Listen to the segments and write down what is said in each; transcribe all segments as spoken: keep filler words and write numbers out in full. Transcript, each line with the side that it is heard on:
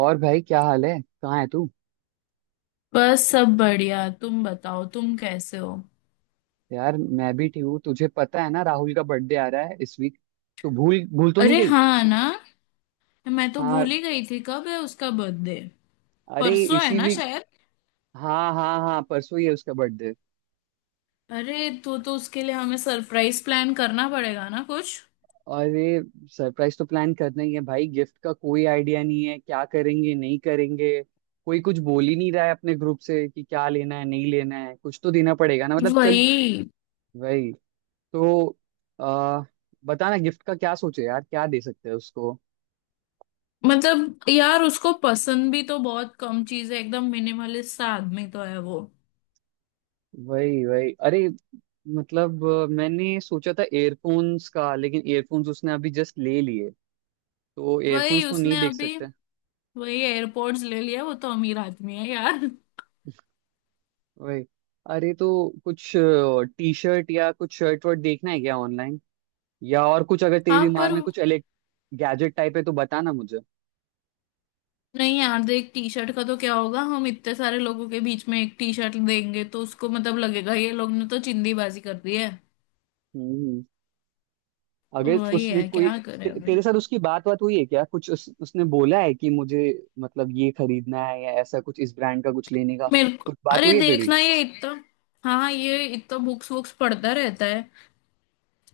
right: और भाई, क्या हाल है। कहाँ है तू।
left: बस सब बढ़िया। तुम बताओ, तुम कैसे हो?
right: यार, मैं भी ठीक हूँ। तुझे पता है ना, राहुल का बर्थडे आ रहा है इस वीक। तू भूल भूल तो नहीं
left: अरे
right: गई।
left: हाँ ना। मैं तो
right: हाँ,
left: भूल ही गई थी, कब है उसका बर्थडे?
right: अरे
left: परसों है
right: इसी
left: ना
right: वीक।
left: शायद।
right: हाँ हाँ हाँ, परसों ही है उसका बर्थडे।
left: अरे तो तो उसके लिए हमें सरप्राइज प्लान करना पड़ेगा ना कुछ।
right: अरे, सरप्राइज तो प्लान करना ही है भाई। गिफ्ट का कोई आइडिया नहीं है, क्या करेंगे नहीं करेंगे। कोई कुछ बोल ही नहीं रहा है अपने ग्रुप से कि क्या लेना है नहीं लेना है। कुछ तो देना पड़ेगा ना, मतलब। चल।
left: वही।
right: वही। तो आ, बताना, गिफ्ट का क्या सोचे यार, क्या दे सकते हैं उसको।
left: मतलब यार, उसको पसंद भी तो बहुत कम चीज है। एकदम मिनिमलिस्ट सा आदमी तो है वो।
right: वही वही। अरे, मतलब अ, मैंने सोचा था एयरफोन्स का, लेकिन एयरफोन्स उसने अभी जस्ट ले लिए। तो
left: वही
right: एयरफोन्स तो नहीं
left: उसने
right: देख
left: अभी
right: सकते।
left: वही एयरपोर्ट्स ले लिया। वो तो अमीर आदमी है यार।
right: वही। अरे, तो कुछ टी शर्ट या कुछ शर्ट वर्ट देखना है क्या ऑनलाइन, या और कुछ अगर तेरे
left: हाँ पर
right: दिमाग में कुछ इलेक्ट गैजेट टाइप है तो बताना मुझे।
left: नहीं यार, देख, टी शर्ट का तो क्या होगा? हम इतने सारे लोगों के बीच में एक टी शर्ट देंगे तो उसको मतलब लगेगा ये लोग ने तो चिंदीबाजी कर दी है।
right: हम्म।
left: तो
right: अगर
left: वही
right: उसने
left: है,
right: कोई,
left: क्या करें
right: ते,
left: अभी।
right: तेरे साथ उसकी बात बात हुई है क्या, कुछ उस, उसने बोला है कि मुझे मतलब ये खरीदना है या ऐसा कुछ इस ब्रांड का कुछ लेने का,
left: मेरे को
right: कुछ बात
left: अरे
right: हुई है तेरी।
left: देखना ये इतना, हाँ ये इतना बुक्स वुक्स पढ़ता रहता है।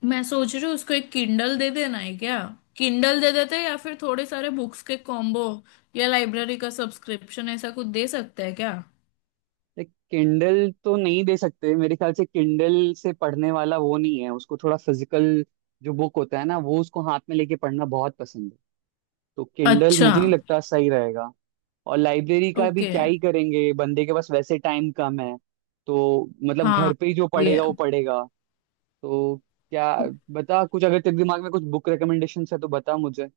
left: मैं सोच रही हूँ उसको एक किंडल दे देना है क्या। किंडल दे देते हैं, या फिर थोड़े सारे बुक्स के कॉम्बो, या लाइब्रेरी का सब्सक्रिप्शन, ऐसा कुछ दे सकता है क्या?
right: किंडल तो नहीं दे सकते मेरे ख्याल से, किंडल से पढ़ने वाला वो नहीं है। उसको थोड़ा फिजिकल जो बुक होता है ना, वो उसको हाथ में लेके पढ़ना बहुत पसंद है। तो किंडल
left: अच्छा।
right: मुझे नहीं लगता सही रहेगा। और लाइब्रेरी का भी
left: ओके।
right: क्या ही करेंगे, बंदे के पास वैसे टाइम कम है। तो मतलब
left: हाँ
right: घर पे ही जो
left: भी है।
right: पढ़ेगा वो पढ़ेगा। तो क्या बता, कुछ अगर तेरे दिमाग में कुछ बुक रिकमेंडेशन है तो बता मुझे।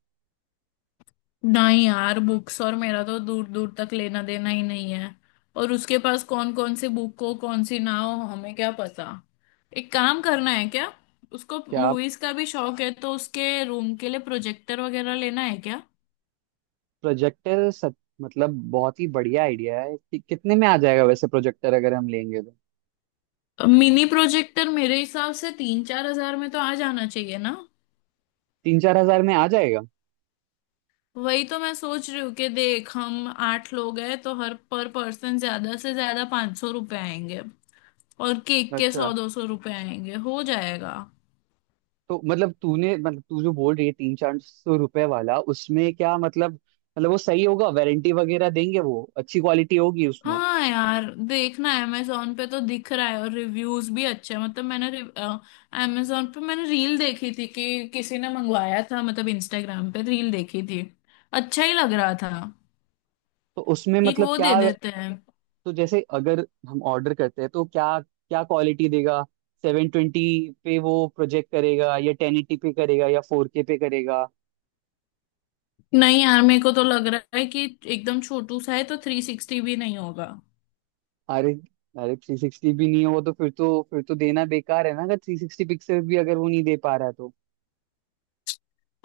left: नहीं यार, बुक्स और मेरा तो दूर दूर तक लेना देना ही नहीं है। और उसके पास कौन कौन सी बुक हो कौन सी ना हो हमें क्या पता। एक काम करना है क्या। उसको
right: क्या,
left: मूवीज का भी शौक है, तो उसके रूम के लिए प्रोजेक्टर वगैरह लेना है क्या?
right: प्रोजेक्टर। सब मतलब बहुत ही बढ़िया आइडिया है, कि कितने में आ जाएगा वैसे प्रोजेक्टर अगर हम लेंगे तो।
left: मिनी प्रोजेक्टर मेरे हिसाब से तीन चार हज़ार में तो आ जाना चाहिए ना।
right: तीन चार हजार में आ जाएगा?
left: वही तो मैं सोच रही हूँ कि देख, हम आठ लोग हैं तो हर पर पर्सन ज्यादा से ज्यादा पाँच सौ रुपये आएंगे। और केक के सौ
right: अच्छा।
left: दो सौ रुपये आएंगे हो जाएगा।
right: तो मतलब तूने मतलब तू जो बोल रही है तीन चार सौ रुपए वाला, उसमें क्या मतलब, मतलब वो सही होगा, वारंटी वगैरह देंगे, वो अच्छी क्वालिटी होगी उसमें?
left: हाँ यार, देखना है, अमेजोन पे तो दिख रहा है और रिव्यूज भी अच्छे हैं। मतलब मैंने अमेजोन पे मैंने रील देखी थी कि किसी ने मंगवाया था। मतलब इंस्टाग्राम पे रील देखी थी। अच्छा ही लग रहा था।
right: तो उसमें
left: एक
right: मतलब
left: वो
right: क्या,
left: दे देते हैं।
right: तो जैसे अगर हम ऑर्डर करते हैं तो क्या क्या क्वालिटी देगा, सेवन ट्वेंटी पे वो प्रोजेक्ट करेगा या टेन एटी पे करेगा या फोर के पे करेगा।
left: नहीं यार, मेरे को तो लग रहा है कि एकदम छोटू सा है तो थ्री सिक्सटी भी नहीं होगा।
right: अरे, अरे थ्री सिक्सटी भी नहीं हो तो फिर तो फिर तो देना बेकार है ना, अगर थ्री सिक्सटी पिक्सल भी अगर वो नहीं दे पा रहा है तो।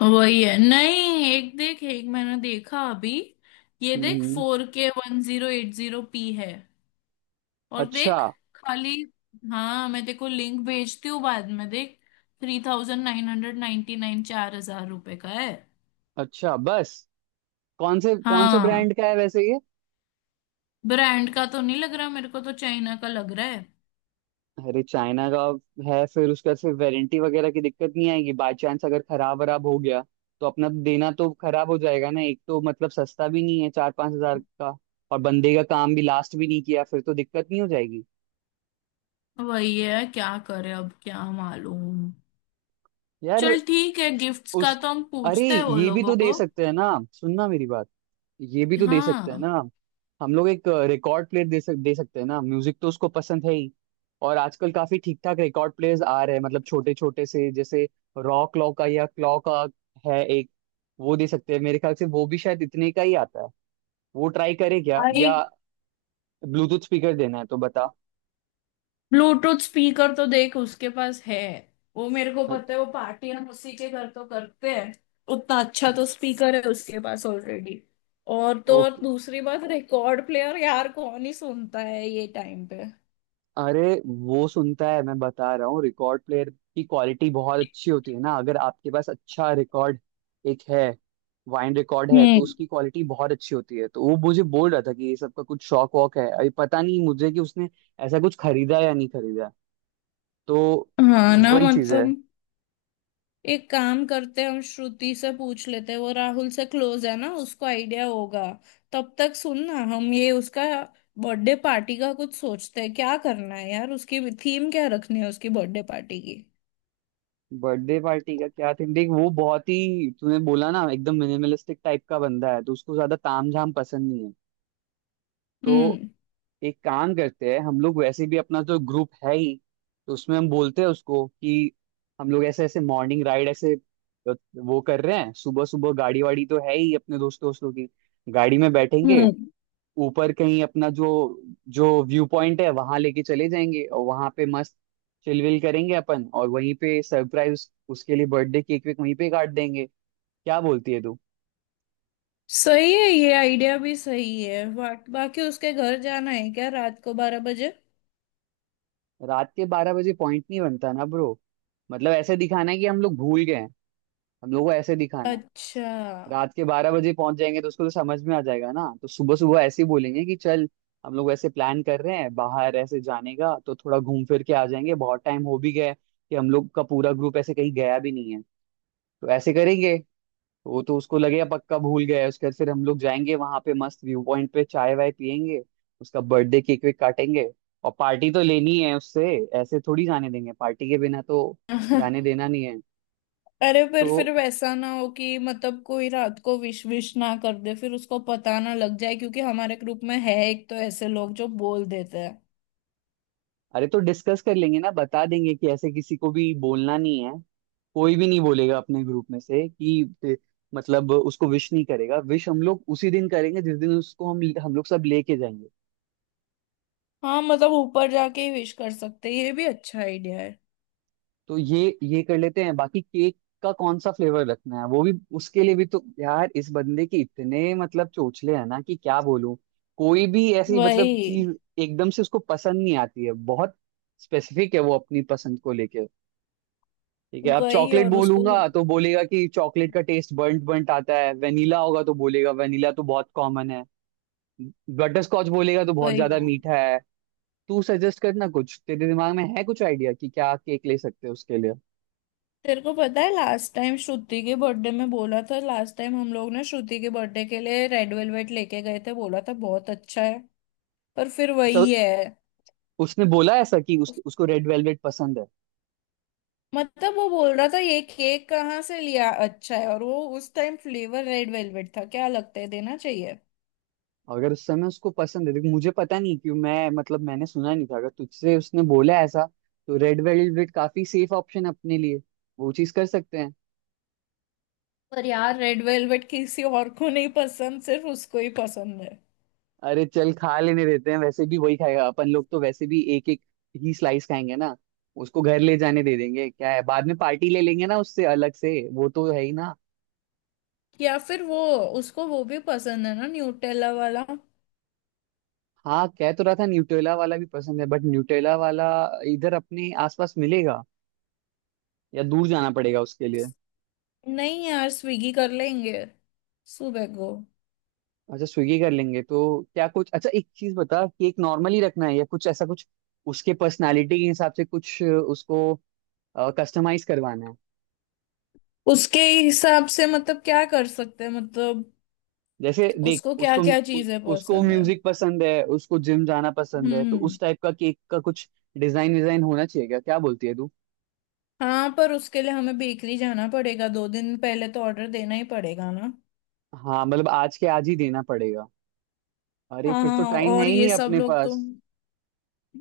left: वही है, नहीं एक देख, एक मैंने देखा अभी। ये देख,
right: हम्म।
left: Four K one zero eight zero P है। और
right: अच्छा।
left: देख खाली। हाँ मैं तेको लिंक भेजती हूँ, बाद में देख। Three thousand nine hundred ninety nine, चार हज़ार रुपये का है।
right: अच्छा, बस? कौन से कौन से
left: हाँ
right: ब्रांड का है वैसे ये?
left: ब्रांड का तो नहीं लग रहा, मेरे को तो चाइना का लग रहा है।
right: अरे, चाइना का है फिर, उसका से वारंटी वगैरह की दिक्कत नहीं आएगी? बाई चांस अगर खराब वराब हो गया तो अपना देना तो खराब हो जाएगा ना। एक तो मतलब सस्ता भी नहीं है, चार पांच हजार का। और बंदे का काम भी लास्ट भी नहीं किया, फिर तो दिक्कत नहीं हो जाएगी
left: वही है, क्या करे अब, क्या मालूम।
right: यार।
left: चल ठीक है, गिफ्ट्स का
right: उस
left: तो हम
right: अरे,
left: पूछते हैं वो
right: ये भी
left: लोगों
right: तो दे
left: को।
right: सकते हैं ना, सुनना मेरी बात, ये भी तो दे सकते हैं
left: हाँ
right: ना हम। हम लोग एक रिकॉर्ड प्लेयर दे सक दे सकते हैं ना, म्यूजिक तो उसको पसंद है ही। और आजकल काफी ठीक ठाक रिकॉर्ड प्लेयर्स आ रहे हैं, मतलब छोटे छोटे से। जैसे रॉ क्लॉ का या क्लॉ का है एक, वो दे सकते हैं मेरे ख्याल से। वो भी शायद इतने का ही आता है। वो ट्राई करे क्या,
left: भाई।
right: या ब्लूटूथ स्पीकर देना है तो बता।
left: ब्लूटूथ स्पीकर तो देख उसके पास है। वो मेरे को पता
right: अच्छा।
left: है, वो पार्टी हम उसी के घर तो करते हैं। उतना अच्छा तो स्पीकर है उसके पास ऑलरेडी। और तो और
right: ओके।
left: दूसरी बात, रिकॉर्ड प्लेयर यार कौन ही सुनता है ये टाइम पे।
right: अरे, वो सुनता है, मैं बता रहा हूँ। रिकॉर्ड प्लेयर की क्वालिटी बहुत अच्छी होती है ना, अगर आपके पास अच्छा रिकॉर्ड एक है, वाइन रिकॉर्ड है, तो
left: हम्म।
right: उसकी क्वालिटी बहुत अच्छी होती है। तो वो मुझे बोल रहा था कि ये सब का कुछ शौक वॉक है, अभी पता नहीं मुझे कि उसने ऐसा कुछ खरीदा या नहीं खरीदा। तो
left: हाँ ना
right: वही चीज है।
left: मतलब एक काम करते हैं, हम श्रुति से पूछ लेते हैं। वो राहुल से क्लोज है ना, उसको आइडिया होगा। तब तक सुन ना, हम ये उसका बर्थडे पार्टी का कुछ सोचते हैं क्या करना है। यार उसकी थीम क्या रखनी है उसकी बर्थडे पार्टी की।
right: बर्थडे पार्टी का क्या थीम, देख वो बहुत ही, तूने बोला ना एकदम मिनिमलिस्टिक टाइप का बंदा है, तो उसको ज्यादा तामझाम पसंद नहीं है। तो
left: हम्म।
right: एक काम करते हैं, हम लोग वैसे भी अपना जो ग्रुप है ही, तो उसमें हम बोलते हैं उसको कि हम लोग ऐसे ऐसे मॉर्निंग राइड ऐसे अ, वो कर रहे हैं। सुबह सुबह गाड़ी वाड़ी तो है ही अपने दोस्त दोस्तों की, गाड़ी में बैठेंगे,
left: हम्म।
right: ऊपर कहीं अपना जो जो व्यू पॉइंट है वहां लेके चले जाएंगे, और वहां पे मस्त चिलविल करेंगे अपन, और वहीं पे सरप्राइज उसके लिए बर्थडे केक वेक वहीं पे काट देंगे। क्या बोलती है तू।
left: सही है, ये आइडिया भी सही है। बा, बाकी उसके घर जाना है क्या रात को बारह बजे?
right: रात के बारह बजे पॉइंट नहीं बनता ना ब्रो। मतलब ऐसे दिखाना है कि हम लोग भूल गए हैं, हम लोग को ऐसे दिखाना है।
left: अच्छा।
right: रात के बारह बजे पहुंच जाएंगे तो उसको तो समझ में आ जाएगा ना, तो सुबह सुबह ऐसे ही बोलेंगे कि चल हम लोग ऐसे प्लान कर रहे हैं बाहर ऐसे जाने का, तो थोड़ा घूम फिर के आ जाएंगे, बहुत टाइम हो भी गया है कि हम लोग का पूरा ग्रुप ऐसे कहीं गया भी नहीं है, तो ऐसे करेंगे। तो वो तो उसको लगेगा पक्का भूल गया है। उसके बाद फिर हम लोग जाएंगे वहां पे मस्त व्यू पॉइंट पे, चाय वाय पियेंगे, उसका बर्थडे केक वेक काटेंगे। और पार्टी तो लेनी है उससे, ऐसे थोड़ी जाने देंगे पार्टी के बिना तो। जाने देना नहीं है।
left: अरे
right: तो
left: फिर फिर वैसा ना हो कि मतलब कोई रात को विश विश ना कर दे, फिर उसको पता ना लग जाए। क्योंकि हमारे ग्रुप में है एक तो ऐसे लोग जो बोल देते हैं।
right: अरे, तो डिस्कस कर लेंगे ना, बता देंगे कि ऐसे किसी को भी बोलना नहीं है। कोई भी नहीं बोलेगा अपने ग्रुप में से कि ते- मतलब उसको विश नहीं करेगा। विश हम लोग उसी दिन करेंगे जिस दिन उसको हम हम लोग सब लेके जाएंगे।
left: हाँ मतलब ऊपर जाके ही विश कर सकते हैं, ये भी अच्छा आइडिया है।
right: तो ये ये कर लेते हैं। बाकी केक का कौन सा फ्लेवर रखना है वो भी उसके लिए भी तो यार, इस बंदे के इतने मतलब चोचले हैं ना कि क्या बोलूं। कोई भी ऐसी मतलब चीज
left: वही
right: एकदम से उसको पसंद नहीं आती है। बहुत स्पेसिफिक है वो अपनी पसंद को लेके। ठीक है, अब
left: वही
right: चॉकलेट
left: और उसको
right: बोलूंगा तो बोलेगा कि चॉकलेट का टेस्ट बर्nt बर्nt आता है, वेनिला होगा तो बोलेगा वेनिला तो बहुत कॉमन है, बटर स्कॉच बोलेगा तो बहुत
left: वही।
right: ज्यादा मीठा है। तू सजेस्ट करना कुछ, तेरे दिमाग में है कुछ आइडिया कि क्या केक ले सकते हैं उसके लिए।
left: तेरे को पता है लास्ट टाइम श्रुति के बर्थडे में बोला था, लास्ट टाइम हम लोग ना श्रुति के बर्थडे के लिए रेड वेलवेट लेके गए थे, बोला था बहुत अच्छा है। पर फिर
right: तो
left: वही है,
right: उसने बोला ऐसा कि उस, उसको रेड वेलवेट पसंद है?
left: मतलब वो बोल रहा था ये केक कहाँ से लिया, अच्छा है। और वो उस टाइम फ्लेवर रेड वेलवेट था, क्या लगता है देना चाहिए?
right: अगर उस समय उसको पसंद है, देख मुझे पता नहीं क्यों, मैं मतलब मैंने सुना नहीं था। अगर तुझसे उसने बोला ऐसा, तो रेड वेलवेट काफी सेफ ऑप्शन है अपने लिए, वो चीज कर सकते हैं।
left: पर यार रेड वेलवेट किसी और को नहीं पसंद, सिर्फ उसको ही पसंद है।
right: अरे चल, खा लेने देते हैं, वैसे भी वही खाएगा, अपन लोग तो वैसे भी एक एक ही स्लाइस खाएंगे ना, उसको घर ले जाने दे देंगे, क्या है, बाद में पार्टी ले लेंगे ना उससे अलग से, वो तो है ही ना।
left: या फिर वो, उसको वो भी पसंद है ना, न्यूटेला वाला।
right: हाँ, कह तो रहा था न्यूटेला वाला भी पसंद है, बट न्यूटेला वाला इधर अपने आसपास मिलेगा या दूर जाना पड़ेगा उसके लिए।
left: नहीं यार, स्विगी कर लेंगे सुबह को।
right: अच्छा, स्विगी कर लेंगे तो क्या, कुछ अच्छा एक चीज बता, केक नॉर्मली रखना है या कुछ ऐसा कुछ उसके पर्सनालिटी के हिसाब से कुछ उसको कस्टमाइज करवाना है?
left: उसके हिसाब से मतलब क्या कर सकते हैं, मतलब
right: जैसे देख
left: उसको क्या
right: उसको,
left: क्या
right: उ-
left: चीजें
right: उसको
left: पसंद है।
right: म्यूजिक पसंद है, उसको जिम जाना पसंद है, तो
left: हम्म।
right: उस टाइप का केक का कुछ डिजाइन डिजाइन होना चाहिए, क्या क्या बोलती है तू।
left: हाँ पर उसके लिए हमें बेकरी जाना पड़ेगा, दो दिन पहले तो ऑर्डर देना ही पड़ेगा ना।
right: हाँ मतलब आज के आज ही देना पड़ेगा। अरे
left: हाँ
right: फिर तो
left: हाँ,
right: टाइम है
left: और
right: ही
left: ये
right: नहीं
left: सब
right: अपने
left: लोग तो,
right: पास।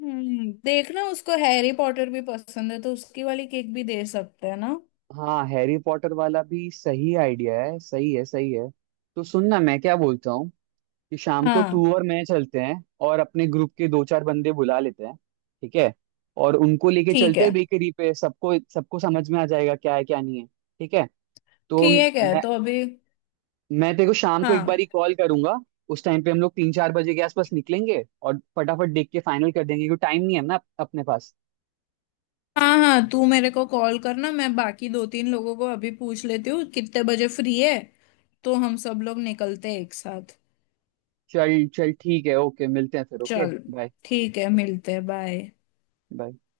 left: हम्म देखना उसको हैरी पॉटर भी पसंद है, तो उसकी वाली केक भी दे सकते हैं ना।
right: हाँ, हैरी पॉटर वाला भी सही आइडिया है, सही है, सही है। तो सुनना, मैं क्या बोलता हूँ, कि शाम को
left: हाँ
right: तू और मैं चलते हैं और अपने ग्रुप के दो चार बंदे बुला लेते हैं। ठीक है। और उनको लेके
left: ठीक
right: चलते
left: है।
right: हैं बेकरी पे, सबको सबको समझ में आ जाएगा क्या है क्या नहीं है। ठीक है। तो
left: ठीक है
right: मैं
left: तो अभी,
right: मैं तेरे को शाम को एक बार
left: हाँ
right: ही कॉल करूंगा। उस टाइम पे हम लोग तीन चार बजे के आसपास निकलेंगे और फटाफट देख के फाइनल कर देंगे क्योंकि टाइम नहीं है ना अप- अपने पास।
left: हाँ हाँ, तू मेरे को कॉल करना, मैं बाकी दो तीन लोगों को अभी पूछ लेती हूँ कितने बजे फ्री है। तो हम सब लोग निकलते हैं एक साथ।
right: चल चल, ठीक है, ओके मिलते हैं फिर, ओके
left: चल
right: बाय
left: ठीक है, मिलते हैं, बाय।
right: बाय।